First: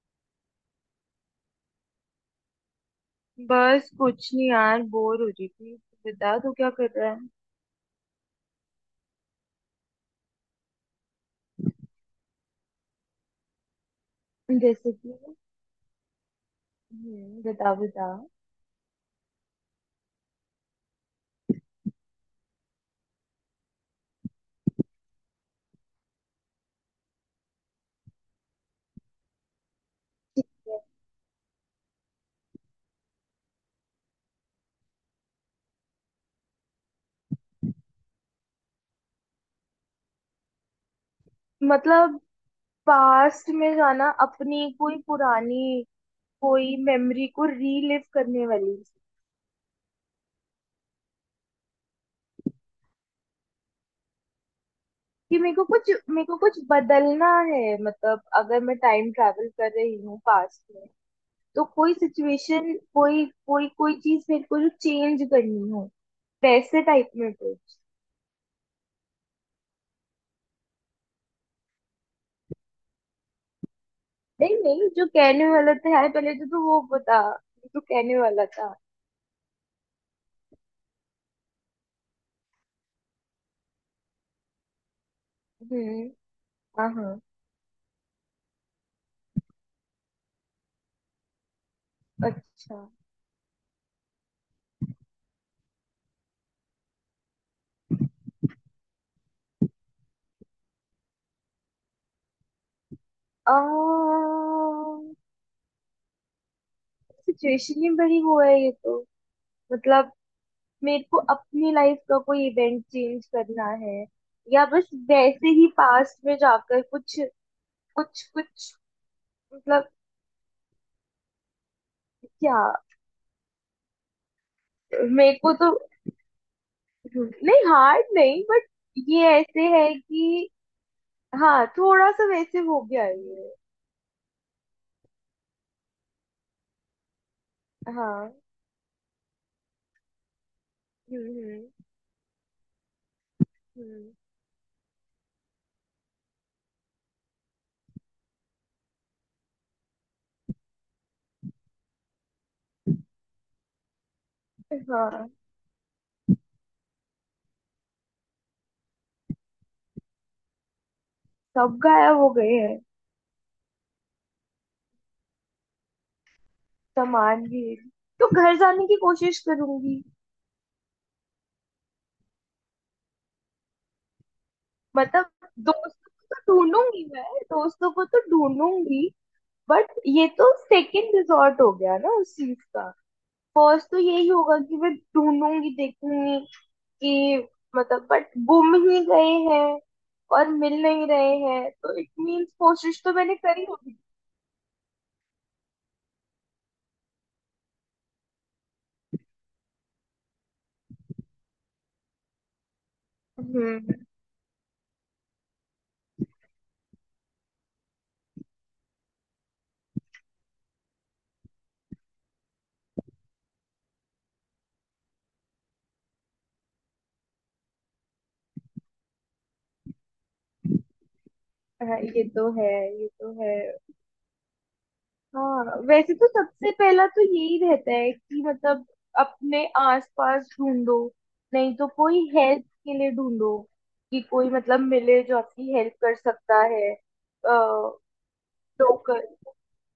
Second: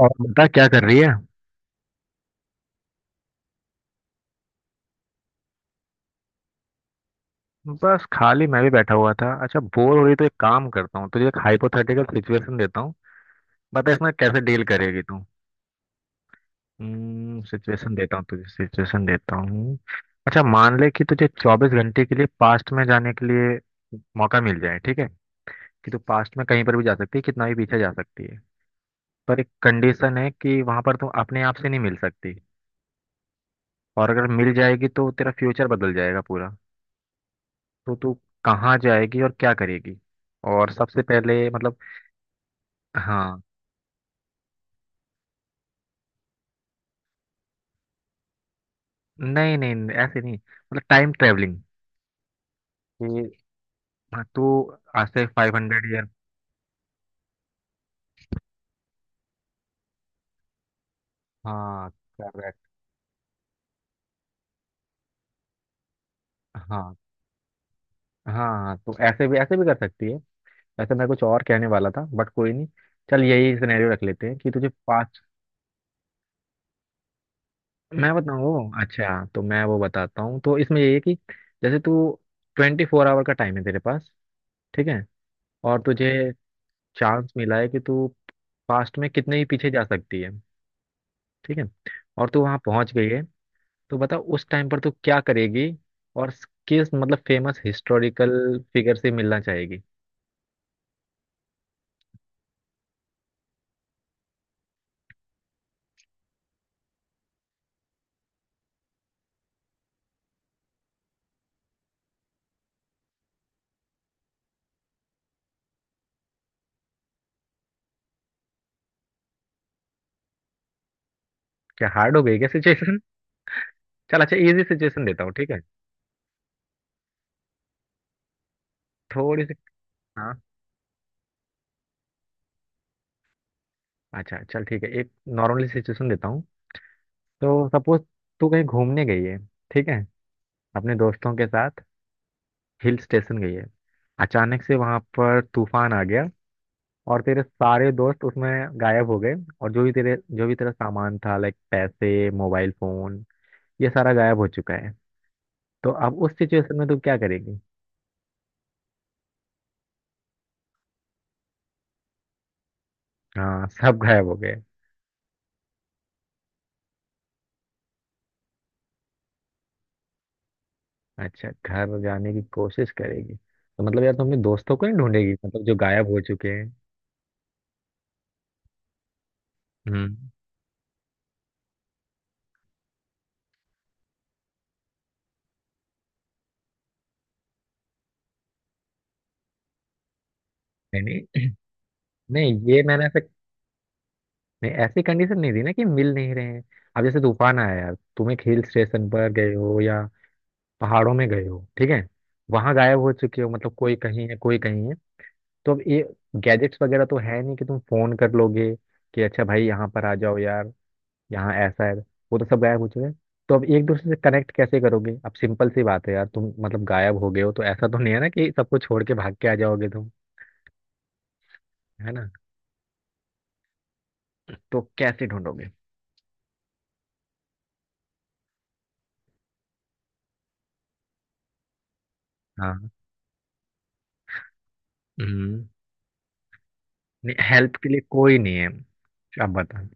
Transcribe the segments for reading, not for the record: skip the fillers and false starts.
और बता क्या कर रही है। बस कुछ नहीं यार, बोर हो रही थी। बता तू क्या कर रहा है। बस खाली मैं भी बैठा हुआ था। अच्छा बोर हो रही तो एक काम करता हूँ, तुझे एक हाइपोथेटिकल सिचुएशन देता हूँ। बता इसमें कैसे डील जैसे करेगी कि तू। हम्म, बता बता। सिचुएशन देता हूँ। अच्छा मान ले कि तुझे चौबीस घंटे के लिए पास्ट में जाने के लिए मौका मिल जाए, ठीक है। कि तू पास्ट में कहीं पर भी जा सकती है, कितना भी पीछे जा सकती है। पर एक कंडीशन है ठीक कि है। वहां पर तुम अपने आप से नहीं मिल सकती। और अगर मिल जाएगी तो तेरा फ्यूचर बदल जाएगा पूरा। तो तू कहाँ जाएगी और क्या करेगी। और सबसे पहले मतलब। मतलब हाँ। पास्ट में जाना, अपनी कोई पुरानी कोई मेमोरी को रीलिव करने वाली। नहीं नहीं नहीं, ऐसे नहीं, मतलब टाइम ट्रेवलिंग। कि हाँ, तू आज से कि मेरे फाइव को कुछ, हंड्रेड ईयर। मेरे को कुछ बदलना है। मतलब अगर मैं टाइम ट्रैवल कर रही हूँ पास्ट में, तो हाँ। कोई करेक्ट। सिचुएशन, कोई कोई कोई चीज मेरे को जो चेंज करनी हो, वैसे हाँ। टाइप में कुछ। हाँ। हाँ, तो ऐसे भी कर सकती है। वैसे मैं कुछ और कहने वाला था बट कोई नहीं। चल यही सिनेरियो रख लेते हैं कि नहीं तुझे नहीं, जो पाँच। कहने वाला था यार पहले तो तू वो बता, जो तू मैं कहने वाला बताऊँ? था। अच्छा तो मैं वो बताता हूँ। तो इसमें ये है कि जैसे तू ट्वेंटी फोर आवर का टाइम है तेरे पास, ठीक है। और तुझे हम्म। हाँ हाँ। चांस मिला है कि तू पास्ट में कितने ही पीछे जा सकती है, ठीक है। और तू वहां अच्छा, पहुंच गई है। तो बता उस टाइम पर तू क्या करेगी। और किस मतलब फेमस हिस्टोरिकल फिगर से मिलना चाहेगी। सिचुएशन ही बड़ी वो है ये तो। मतलब मेरे को अपनी लाइफ का कोई इवेंट चेंज करना है, या बस वैसे ही पास्ट में जाकर कुछ कुछ कुछ। मतलब क्या हार्ड हो गई क्या क्या। सिचुएशन? चल अच्छा इजी सिचुएशन देता हूँ, मेरे ठीक को है। तो नहीं, हार्ड नहीं, बट ये थोड़ी सी। ऐसे है हाँ। कि हाँ, थोड़ा सा वैसे हो गया है ये। अच्छा चल ठीक है, एक नॉर्मली सिचुएशन देता हूँ। तो सपोज हाँ। तू कहीं घूमने गई है, ठीक है, अपने हम्म। दोस्तों के साथ। हिल स्टेशन गई है। हम्म। अचानक से वहां पर तूफान आ गया और तेरे सारे दोस्त उसमें गायब हो गए। और जो भी तेरा सामान था, लाइक पैसे, मोबाइल फोन, ये सारा गायब हो चुका है। हाँ, तो अब उस सिचुएशन में तू क्या करेगी। सब गायब हो गए हैं। हाँ सब गायब हो गए। सामान भी। तो घर जाने की कोशिश करूंगी। अच्छा घर जाने की कोशिश करेगी? तो मतलब यार तुम अपने दोस्तों को ही मतलब ढूंढेगी, मतलब जो गायब दोस्तों हो को चुके तो हैं। ढूंढूंगी मैं, दोस्तों को तो ढूंढूंगी। But hmm. ये तो सेकंड रिजॉर्ट हो गया ना उस चीज का। फर्स्ट तो यही होगा कि मैं ढूंढूंगी, देखूंगी कि मतलब, बट गुम ही गए हैं और मिल नहीं नहीं रहे नहीं हैं, तो इट मीन्स नहीं, ये कोशिश मैंने तो ऐसे मैंने करी होगी। नहीं, ऐसी कंडीशन नहीं दी ना कि मिल नहीं रहे हैं। अब जैसे तूफान आया यार, तुम एक हिल स्टेशन पर गए हो या पहाड़ों में गए हो, ठीक है। वहां गायब हो चुके हो, मतलब हम्म। कोई कहीं है कोई कहीं है। तो अब ये गैजेट्स वगैरह तो है नहीं कि तुम फोन कर लोगे कि अच्छा भाई यहाँ पर आ जाओ यार, यहाँ ऐसा है। वो तो सब गायब हो चुके हैं। तो अब एक दूसरे से कनेक्ट कैसे करोगे। अब सिंपल सी बात है यार, तुम मतलब गायब हो गए हो तो ऐसा तो नहीं है ना कि सबको छोड़ के भाग के आ जाओगे तुम, हाँ, है ये ना। तो है। ये तो है। तो कैसे ढूंढोगे। हाँ, वैसे तो सबसे पहला तो यही रहता है कि मतलब अपने आसपास ढूंढो, नहीं तो कोई हेल्प हाँ। के लिए ढूंढो, कि कोई मतलब मिले जो हम्म। आपकी हेल्प कर सकता है। नहीं, हेल्प के लिए कोई नहीं है। लोकल। आप बता।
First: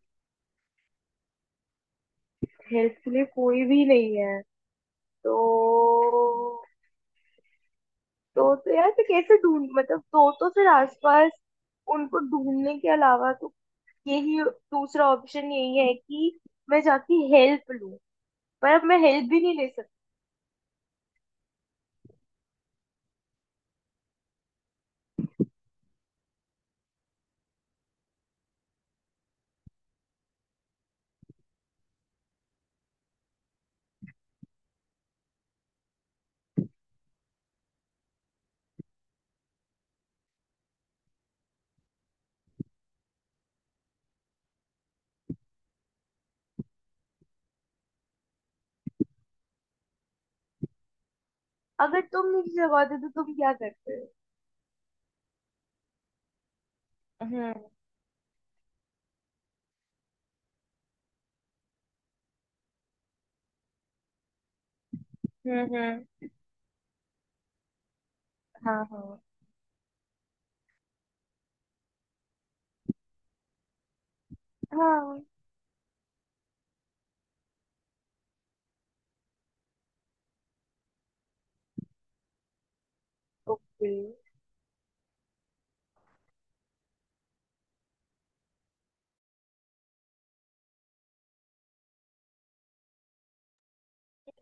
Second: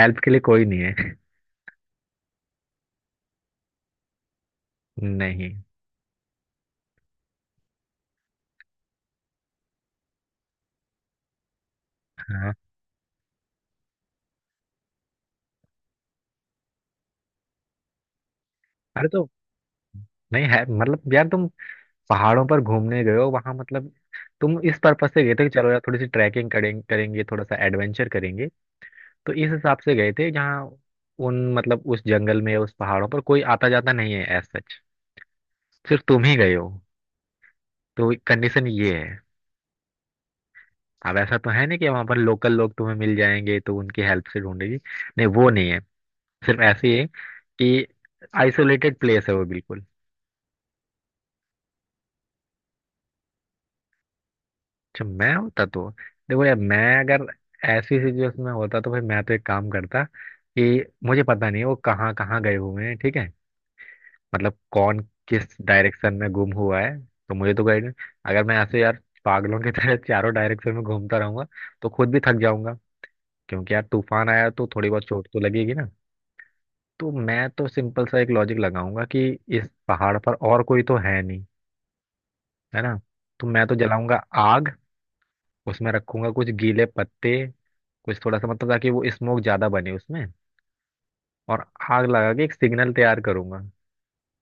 हेल्प के लिए कोई नहीं है। हेल्प के लिए कोई भी नहीं है। तो नहीं। तो यार फिर कैसे ढूंढ, मतलब तो फिर आसपास उनको हाँ। ढूंढने के अलावा तो यही दूसरा ऑप्शन यही है कि मैं जाके हेल्प लूं। पर अब मैं अरे तो हेल्प भी नहीं ले सकती। नहीं है, मतलब यार तुम पहाड़ों पर घूमने गए हो, वहां मतलब तुम इस पर्पज से गए थे कि चलो यार थोड़ी सी ट्रैकिंग करें, करेंगे थोड़ा सा एडवेंचर करेंगे। तो इस हिसाब से गए थे जहाँ उन मतलब उस जंगल में, उस पहाड़ों पर कोई आता जाता नहीं है एज सच। सिर्फ तुम ही गए हो। तो कंडीशन ये है। अब ऐसा तो है नहीं कि वहां पर लोकल लोग तुम्हें मिल जाएंगे तो उनकी हेल्प से ढूंढेगी, नहीं वो नहीं है। सिर्फ ऐसे ही है कि आइसोलेटेड प्लेस है वो बिल्कुल। अगर तुम नहीं लगाते तो तुम क्या करते हो। अच्छा मैं होता तो। देखो यार मैं अगर हम्म ऐसी सिचुएशन में होता तो भाई मैं तो एक काम करता कि मुझे पता नहीं है वो कहाँ कहाँ गए हुए हैं, ठीक है। मतलब कौन किस हम्म। डायरेक्शन हम्म। में गुम हुआ है, तो मुझे तो गाइड। अगर मैं ऐसे हाँ यार हाँ। पागलों की तरह चारों डायरेक्शन में घूमता रहूंगा तो खुद भी थक जाऊंगा, क्योंकि यार तूफान आया तो थोड़ी बहुत हाँ। चोट तो लगेगी ना। तो मैं तो सिंपल सा एक लॉजिक लगाऊंगा कि इस पहाड़ पर और कोई तो है नहीं, है ना। तो मैं तो ओके। जलाऊंगा आग, उसमें रखूंगा कुछ गीले पत्ते, कुछ थोड़ा सा मतलब ताकि वो स्मोक ज्यादा बने उसमें। और आग लगा के एक सिग्नल तैयार करूंगा,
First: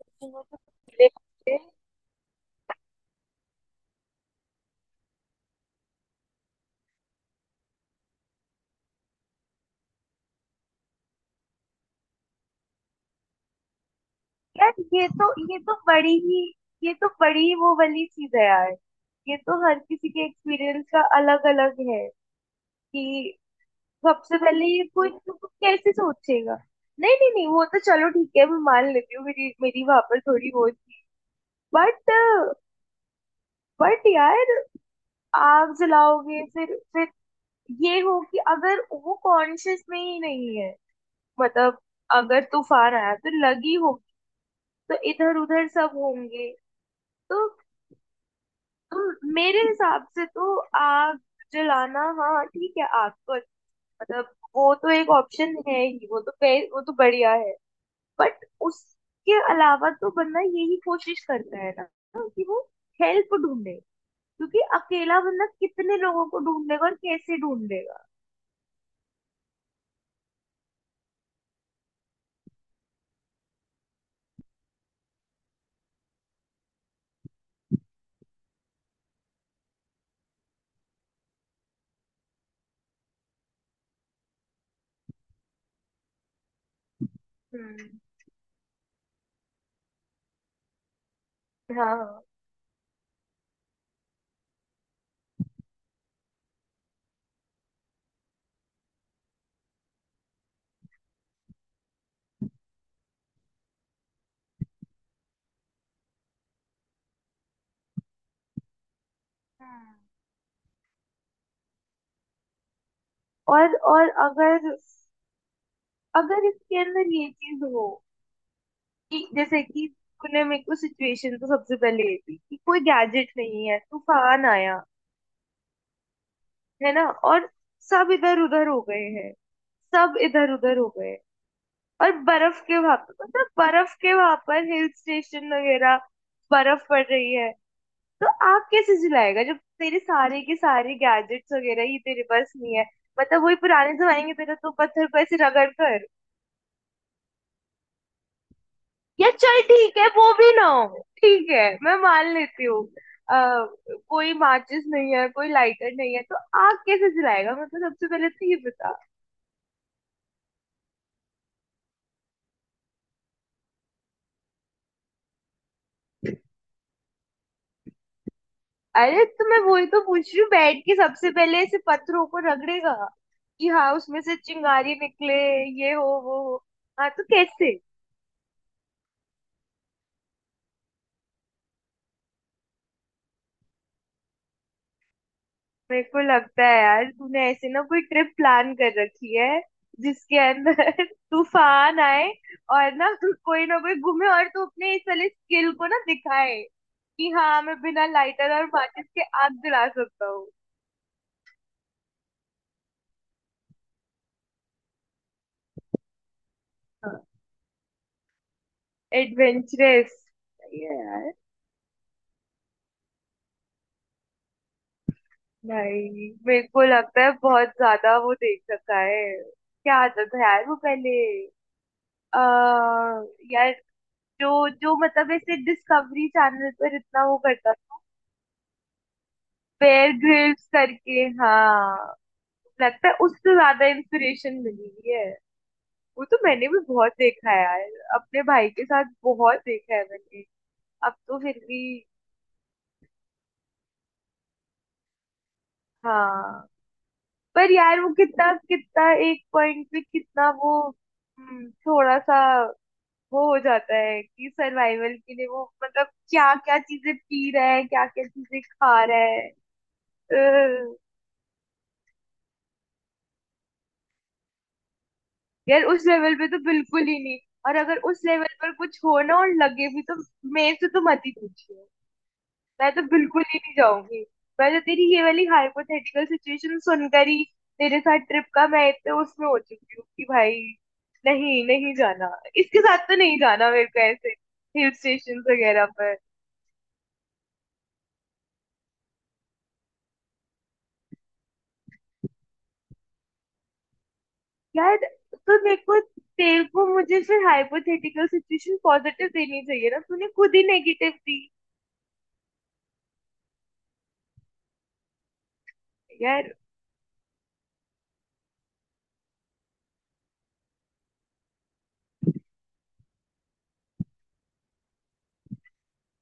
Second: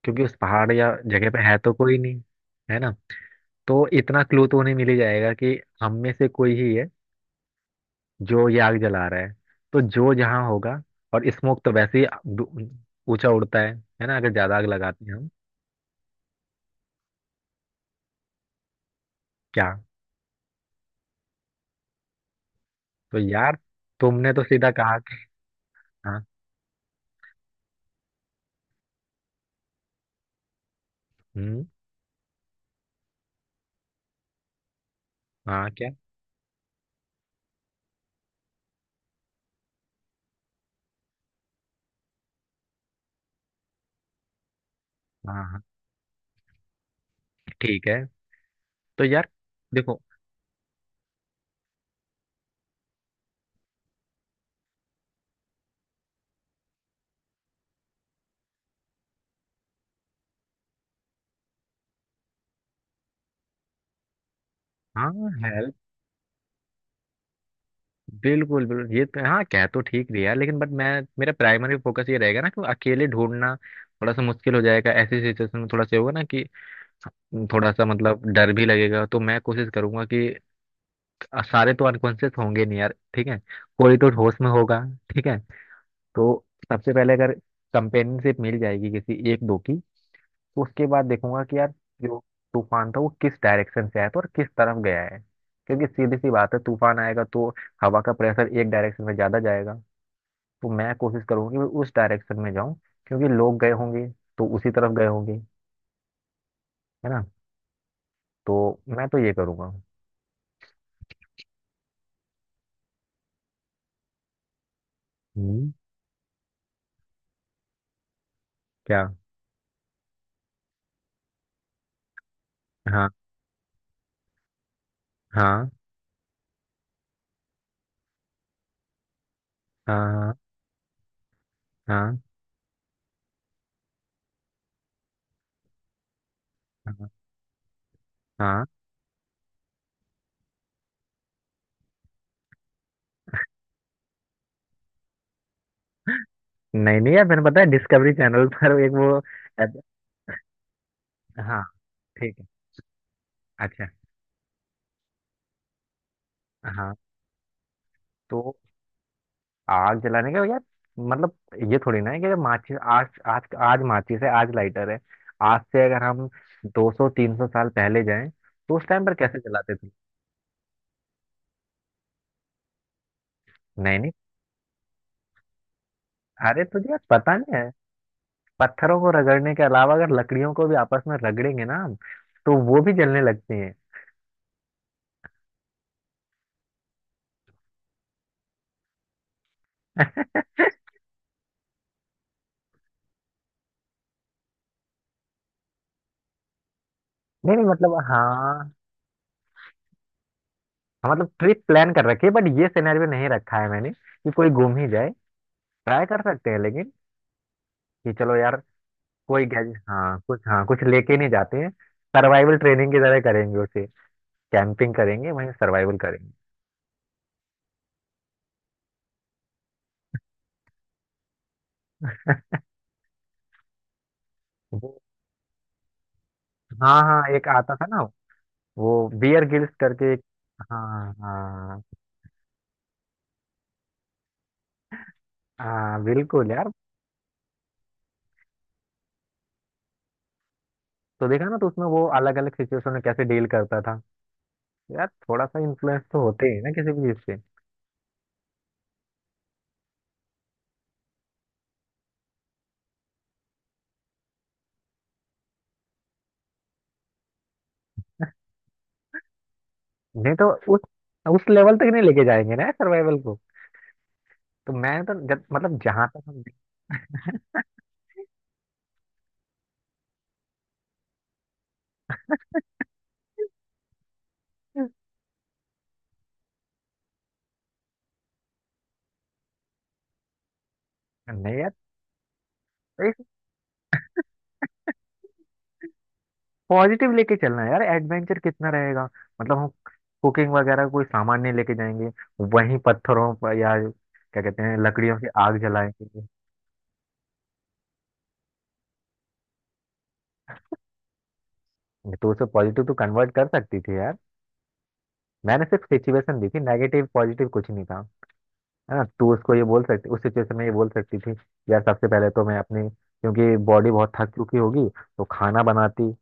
क्योंकि उस पहाड़ या ले- जगह पे है ले- तो कोई नहीं, है ना। तो इतना क्लू तो उन्हें मिल ही जाएगा कि हम में से कोई ही है जो ये आग जला रहा है। तो जो जहाँ होगा। और स्मोक तो वैसे ही दू- ऊंचा उड़ता है ना, अगर ज्यादा आग यार, लगाते हैं हम। ये तो बड़ी ही, ये तो बड़ी ही वो वाली चीज है यार। ये तो क्या? हर किसी के एक्सपीरियंस का अलग अलग है। तो कि यार तुमने सबसे तो पहले सीधा ये कहा कोई कि तो कैसे हाँ। सोचेगा। नहीं नहीं नहीं, वो तो चलो ठीक है, मैं मान लेती हूँ, मेरी मेरी वहां पर थोड़ी वो थी। हम्म। बट बट यार, हाँ आग क्या। जलाओगे फिर ये हो कि अगर वो कॉन्शियस में ही नहीं है। मतलब अगर तूफान आया तो लगी होगी, तो इधर हाँ हाँ उधर सब होंगे। तो ठीक है। तो यार तुम मेरे देखो। हिसाब से तो आग जलाना, हाँ ठीक है, आग तो मतलब वो तो एक ऑप्शन है ही, वो तो वो तो बढ़िया है। बट उसके अलावा तो बंदा यही कोशिश करता है ना, कि वो हेल्प ढूंढे। क्योंकि अकेला हाँ बंदा कितने लोगों को ढूंढेगा और कैसे ढूंढेगा। बिल्कुल बिल्कुल, ये तो हाँ कह तो ठीक रही है लेकिन बट मैं, मेरा प्राइमरी फोकस ये रहेगा ना कि अकेले ढूंढना थोड़ा सा मुश्किल हो जाएगा ऐसी सिचुएशन में, थोड़ा सा ये होगा ना कि थोड़ा सा मतलब डर भी लगेगा। तो मैं कोशिश करूंगा कि सारे तो अनकॉन्शियस होंगे नहीं यार, ठीक है, कोई तो होश में होगा, ठीक है। तो सबसे पहले अगर हम्म। कंपेनियनशिप मिल जाएगी किसी एक दो की, तो उसके बाद देखूंगा कि यार जो हाँ तूफान था वो किस डायरेक्शन से आया था और किस तरफ गया है। क्योंकि सीधी सी बात है, तूफान आएगा तो हवा का प्रेशर एक डायरेक्शन में ज्यादा जाएगा। तो मैं कोशिश करूंगी कि मैं उस डायरेक्शन में जाऊं, क्योंकि लोग गए होंगे तो उसी तरफ गए होंगे, है ना। तो मैं तो ये करूंगा। हाँ। और अगर, हम्म। अगर इसके अंदर ये चीज हो, क्या? कि जैसे कि तूने मेरे को सिचुएशन तो सबसे पहले ये थी कि कोई हाँ गैजेट नहीं है, तूफान आया, हाँ। है ना। और सब इधर उधर हो गए हैं, सब हाँ इधर उधर हो गए। और हाँ। बर्फ के वहां पर, मतलब बर्फ के वहां पर हिल स्टेशन वगैरह, बर्फ पड़ हाँ। रही है। तो आग हाँ। कैसे जलाएगा जब तेरे सारे के सारे गैजेट्स वगैरह ही तेरे पास नहीं है। मतलब वही पुराने जमाने के तरह तो पत्थर को ऐसे रगड़ कर, नहीं नहीं यार, मैंने पता है डिस्कवरी चैनल पर एक वो। या चल ऐप- ठीक है, वो भी ना हो, ठीक हाँ है मैं मान ठीक है। लेती हूँ। अ, अच्छा। कोई माचिस नहीं है, कोई लाइटर नहीं है, तो आग हाँ। कैसे जलाएगा, मेरे को सबसे पहले तो तो ये बता। आग जलाने का यार, मतलब ये थोड़ी ना है कि माचिस, आज आज आज माचिस है आज लाइटर है। आज से अगर हम 200 300 साल पहले जाएं तो उस टाइम पर अरे कैसे तो मैं जलाते वही थे। तो पूछ रही हूँ, बैठ के सबसे पहले ऐसे पत्थरों को रगड़ेगा कि हाँ नहीं। उसमें से चिंगारी निकले, ये हो वो अरे हो। तुझे यार हाँ तो पता नहीं है, कैसे। पत्थरों को रगड़ने के अलावा अगर लकड़ियों को भी आपस में रगड़ेंगे ना हम, तो वो भी जलने लगती हैं। मेरे को लगता है यार तूने ऐसे ना कोई ट्रिप प्लान कर रखी है जिसके अंदर तूफान आए, और ना तू कोई ना कोई घूमे, और तू अपने इस वाले स्किल को ना दिखाए कि नहीं हाँ नहीं मैं मतलब बिना लाइटर और हाँ। माचिस के आग जला सकता हूँ। हाँ, मतलब ट्रिप प्लान कर रखी है बट ये सिनेरियो नहीं रखा है मैंने कि कोई गुम ही जाए। ट्राई कर सकते हैं लेकिन, हाँ, कि चलो यार कोई गैज एडवेंचरस। हाँ कुछ सही है लेके नहीं यार। जाते हैं। सर्वाइवल ट्रेनिंग की तरह करेंगे उसे, कैंपिंग करेंगे वहीं, सर्वाइवल भाई करेंगे। मेरे को लगता है बहुत ज्यादा वो देख रखा है। क्या आता था यार वो पहले, आ, यार, जो जो वो मतलब ऐसे डिस्कवरी चैनल पर हाँ हाँ इतना वो एक करता। आता था ना, वो बियर गिल्स बेयर करके एक। ग्रिल्स हाँ करके, हाँ। हाँ। लगता है उससे ज्यादा इंस्पिरेशन मिली हुई है। हाँ वो तो बिल्कुल मैंने यार। भी बहुत देखा है यार, अपने भाई के साथ बहुत देखा है मैंने। अब तो तो देखा ना, फिर तो भी उसमें वो अलग अलग सिचुएशन में कैसे डील करता था। यार थोड़ा सा इन्फ्लुएंस तो होते ही है हाँ। ना किसी भी चीज से। पर यार वो कितना, कितना एक पॉइंट पे कितना वो, थोड़ा सा वो हो जाता है कि सर्वाइवल के लिए वो मतलब क्या क्या चीजें पी रहा है, क्या क्या चीजें खा रहा नहीं है। तो उस लेवल तक नहीं लेके जाएंगे ना सर्वाइवल को। तो मैं तो जब मतलब यार उस जहां तक लेवल हम। पे तो बिल्कुल ही नहीं। और अगर उस लेवल पर कुछ हो ना और लगे भी, तो मेरे से तो मत ही पूछिए, मैं तो बिल्कुल ही नहीं जाऊंगी। मैं तो तेरी ये वाली हाइपोथेटिकल सिचुएशन सुनकर ही तेरे साथ ट्रिप का मैं इतने उसमें हो चुकी हूँ कि भाई नहीं नहीं, यार नहीं जाना। इसके साथ तो एक नहीं जाना मेरे को ऐसे हिल स्टेशन वगैरह पर। पॉजिटिव लेके चलना है यार, एडवेंचर कितना रहेगा, मतलब हम कुकिंग वगैरह कोई सामान नहीं लेके जाएंगे, वहीं पत्थरों पर या क्या कहते हैं यार लकड़ियों की आग तो मेरे को जलाएंगे। तेरे को मुझे फिर हाइपोथेटिकल सिचुएशन पॉजिटिव देनी चाहिए ना, तूने खुद ही नेगेटिव दी। तो उसे पॉजिटिव तो कन्वर्ट कर सकती थी यार, मैंने सिर्फ सिचुएशन दी यार थी, नेगेटिव पॉजिटिव कुछ नहीं था। हाँ तू उसको ये बोल सकती, उस सिचुएशन में ये बोल सकती थी यार, सबसे पहले तो मैं अपनी क्योंकि बॉडी बहुत थक चुकी होगी तो खाना बनाती,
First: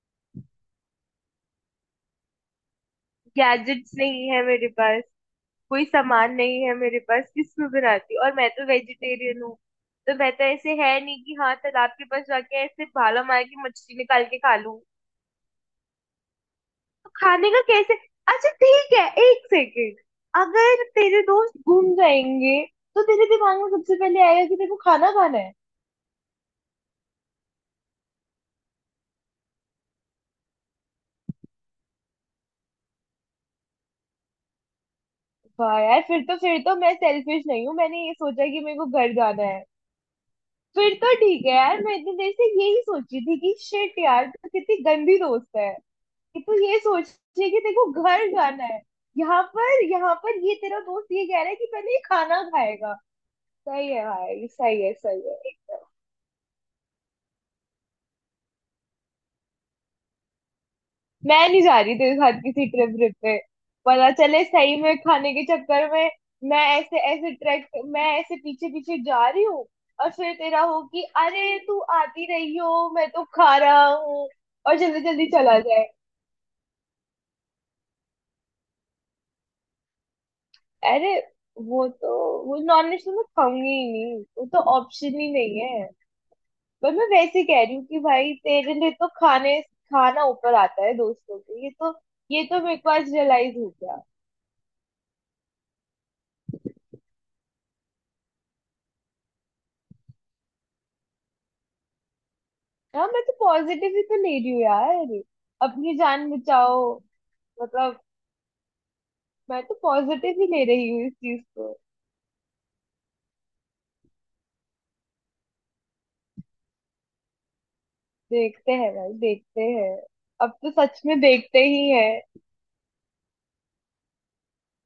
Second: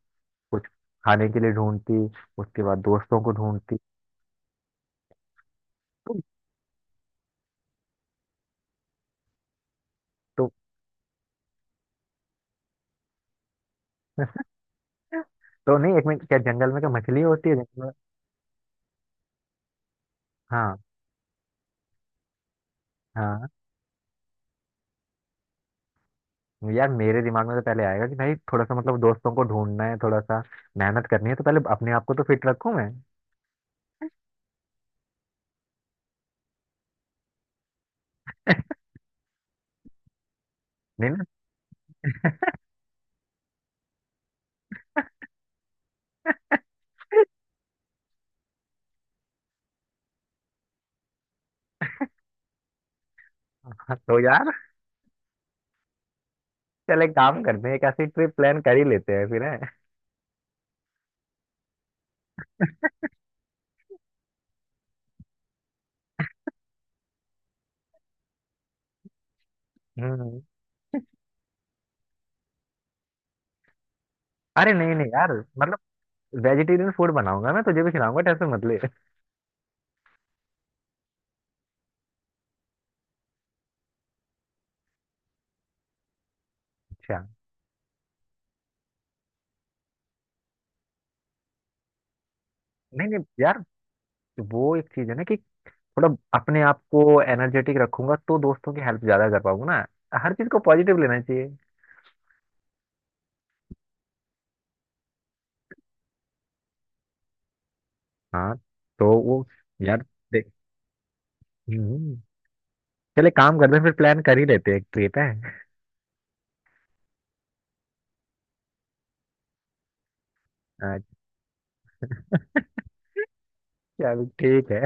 कुछ खाने के लिए ढूंढती, उसके बाद दोस्तों को ढूंढती। गैजेट्स नहीं है मेरे पास, कोई तो सामान नहीं है मेरे पास, किसमें बनाती हूँ। और मैं तो वेजिटेरियन हूँ। तो मैं तो तो ऐसे है नहीं कि हाँ तालाब के पास जाके ऐसे भाला मार के मछली निकाल के खा लूँ। तो नहीं एक मिनट, क्या जंगल में क्या तो मछली होती खाने है का जंगल में। कैसे। अच्छा ठीक है, एक सेकेंड। हाँ। अगर तेरे दोस्त घूम जाएंगे, तो तेरे हाँ, दिमाग में सबसे पहले आएगा कि तेरे को खाना खाना है। यार मेरे दिमाग में तो पहले आएगा कि भाई थोड़ा सा मतलब दोस्तों को ढूंढना है, थोड़ा सा मेहनत करनी है तो पहले अपने आप को तो फिट रखूं मैं। वाह यार, फिर तो मैं सेल्फिश नहीं हूँ, मैंने ये सोचा कि मेरे को घर जाना है। फिर नहीं तो ना। ठीक है यार, मैं इतनी देर से यही सोची थी कि शिट यार तो कितनी गंदी दोस्त है कि तू ये सोचिए कि देखो घर जाना है। यहाँ पर, यहाँ पर ये तेरा दोस्त ये कह रहा है कि पहले ये खाना खाएगा। सही हाँ, है तो भाई, यार सही है, सही है, एकदम। चल एक काम करते हैं, एक ऐसी ट्रिप प्लान कर ही लेते हैं फिर है। मैं नहीं जा रही तेरे साथ किसी ट्रिप ट्रिप पे। पता चले सही में खाने के चक्कर में मैं ऐसे ऐसे ट्रैक, मैं ऐसे पीछे पीछे जा रही हूँ, और फिर हम्म। तेरा हो कि अरे तू आती रही हो, मैं तो खा रहा हूँ, अरे और नहीं जल्दी नहीं जल्दी यार, चला मतलब जाए। वेजिटेरियन फूड बनाऊंगा, मैं तुझे भी खिलाऊंगा, टेंशन मत ले। अरे, वो तो, वो नॉन वेज तो मैं खाऊंगी ही नहीं, वो तो ऑप्शन ही नहीं है। पर मैं अच्छा। वैसे कह रही हूँ कि भाई तेरे लिए तो खाने खाना ऊपर आता है दोस्तों के, ये तो मेरे को नहीं आज नहीं रियलाइज यार हो गया। वो एक चीज है ना कि थोड़ा अपने आप को एनर्जेटिक रखूंगा तो दोस्तों की हेल्प ज्यादा कर पाऊंगा ना, हर चीज को पॉजिटिव लेना चाहिए। हाँ मैं तो पॉजिटिव ही तो ले रही हूँ यार, अपनी जान बचाओ, मतलब। हाँ। तो वो मैं तो यार पॉजिटिव ही देख। ले रही हूँ इस चीज को। हम्म, चले काम करते हैं फिर, प्लान कर ही लेते हैं एक ट्रिप है। देखते हैं भाई, देखते हैं। अब तो सच में देखते ही है। अच्छा ठीक है,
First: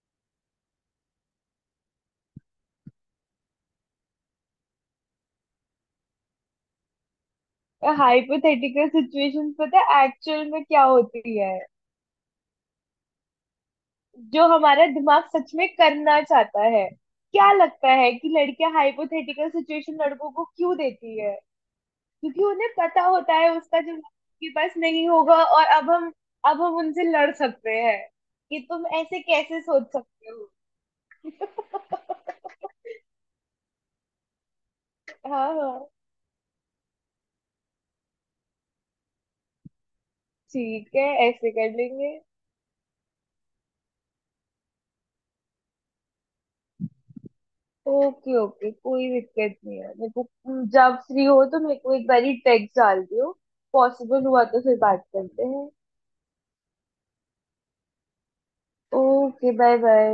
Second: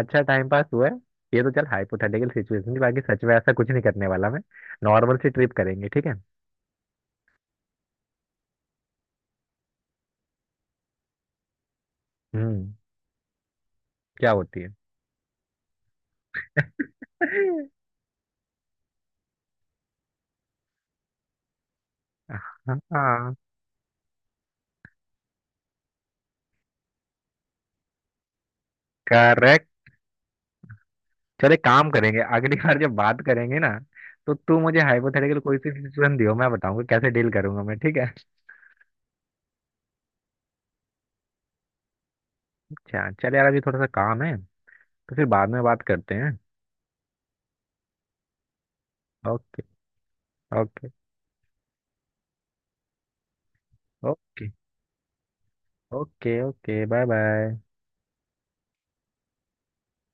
अच्छा टाइम पास हुआ है। ये तो चल हाइपोथेटिकल सिचुएशन थी, बाकी सच में ऐसा कुछ नहीं करने वाला मैं, नॉर्मल सी ट्रिप करेंगे, ठीक है। हाइपोथेटिकल सिचुएशन पता है एक्चुअल में क्या होती है। हम्म। क्या जो होती है? हमारा दिमाग सच में करना चाहता है। क्या लगता है कि लड़कियां हाइपोथेटिकल सिचुएशन लड़कों को क्यों देती है। क्योंकि उन्हें पता होता हाँ है उसका जवाब उनके पास नहीं होगा, और अब हम उनसे लड़ सकते हैं कि तुम ऐसे कैसे करेक्ट। सोच सकते हो। चल एक काम करेंगे, अगली बार जब बात करेंगे ना, तो तू मुझे हाइपोथेटिकल हाँ कोई सी हाँ। सिचुएशन दियो, मैं बताऊंगा कैसे डील करूंगा मैं, ठीक है। ठीक है। ऐसे कर लेंगे। अच्छा चल यार अभी थोड़ा सा काम है, तो फिर बाद में बात करते हैं। ओके ओके, कोई दिक्कत ओके। नहीं है मेरे को। ओके। जब फ्री हो तो मेरे को एक बारी टेक्स्ट डाल दियो, पॉसिबल हुआ ओके तो फिर बात करते हैं। Okay okay bye bye. Okay, bye bye.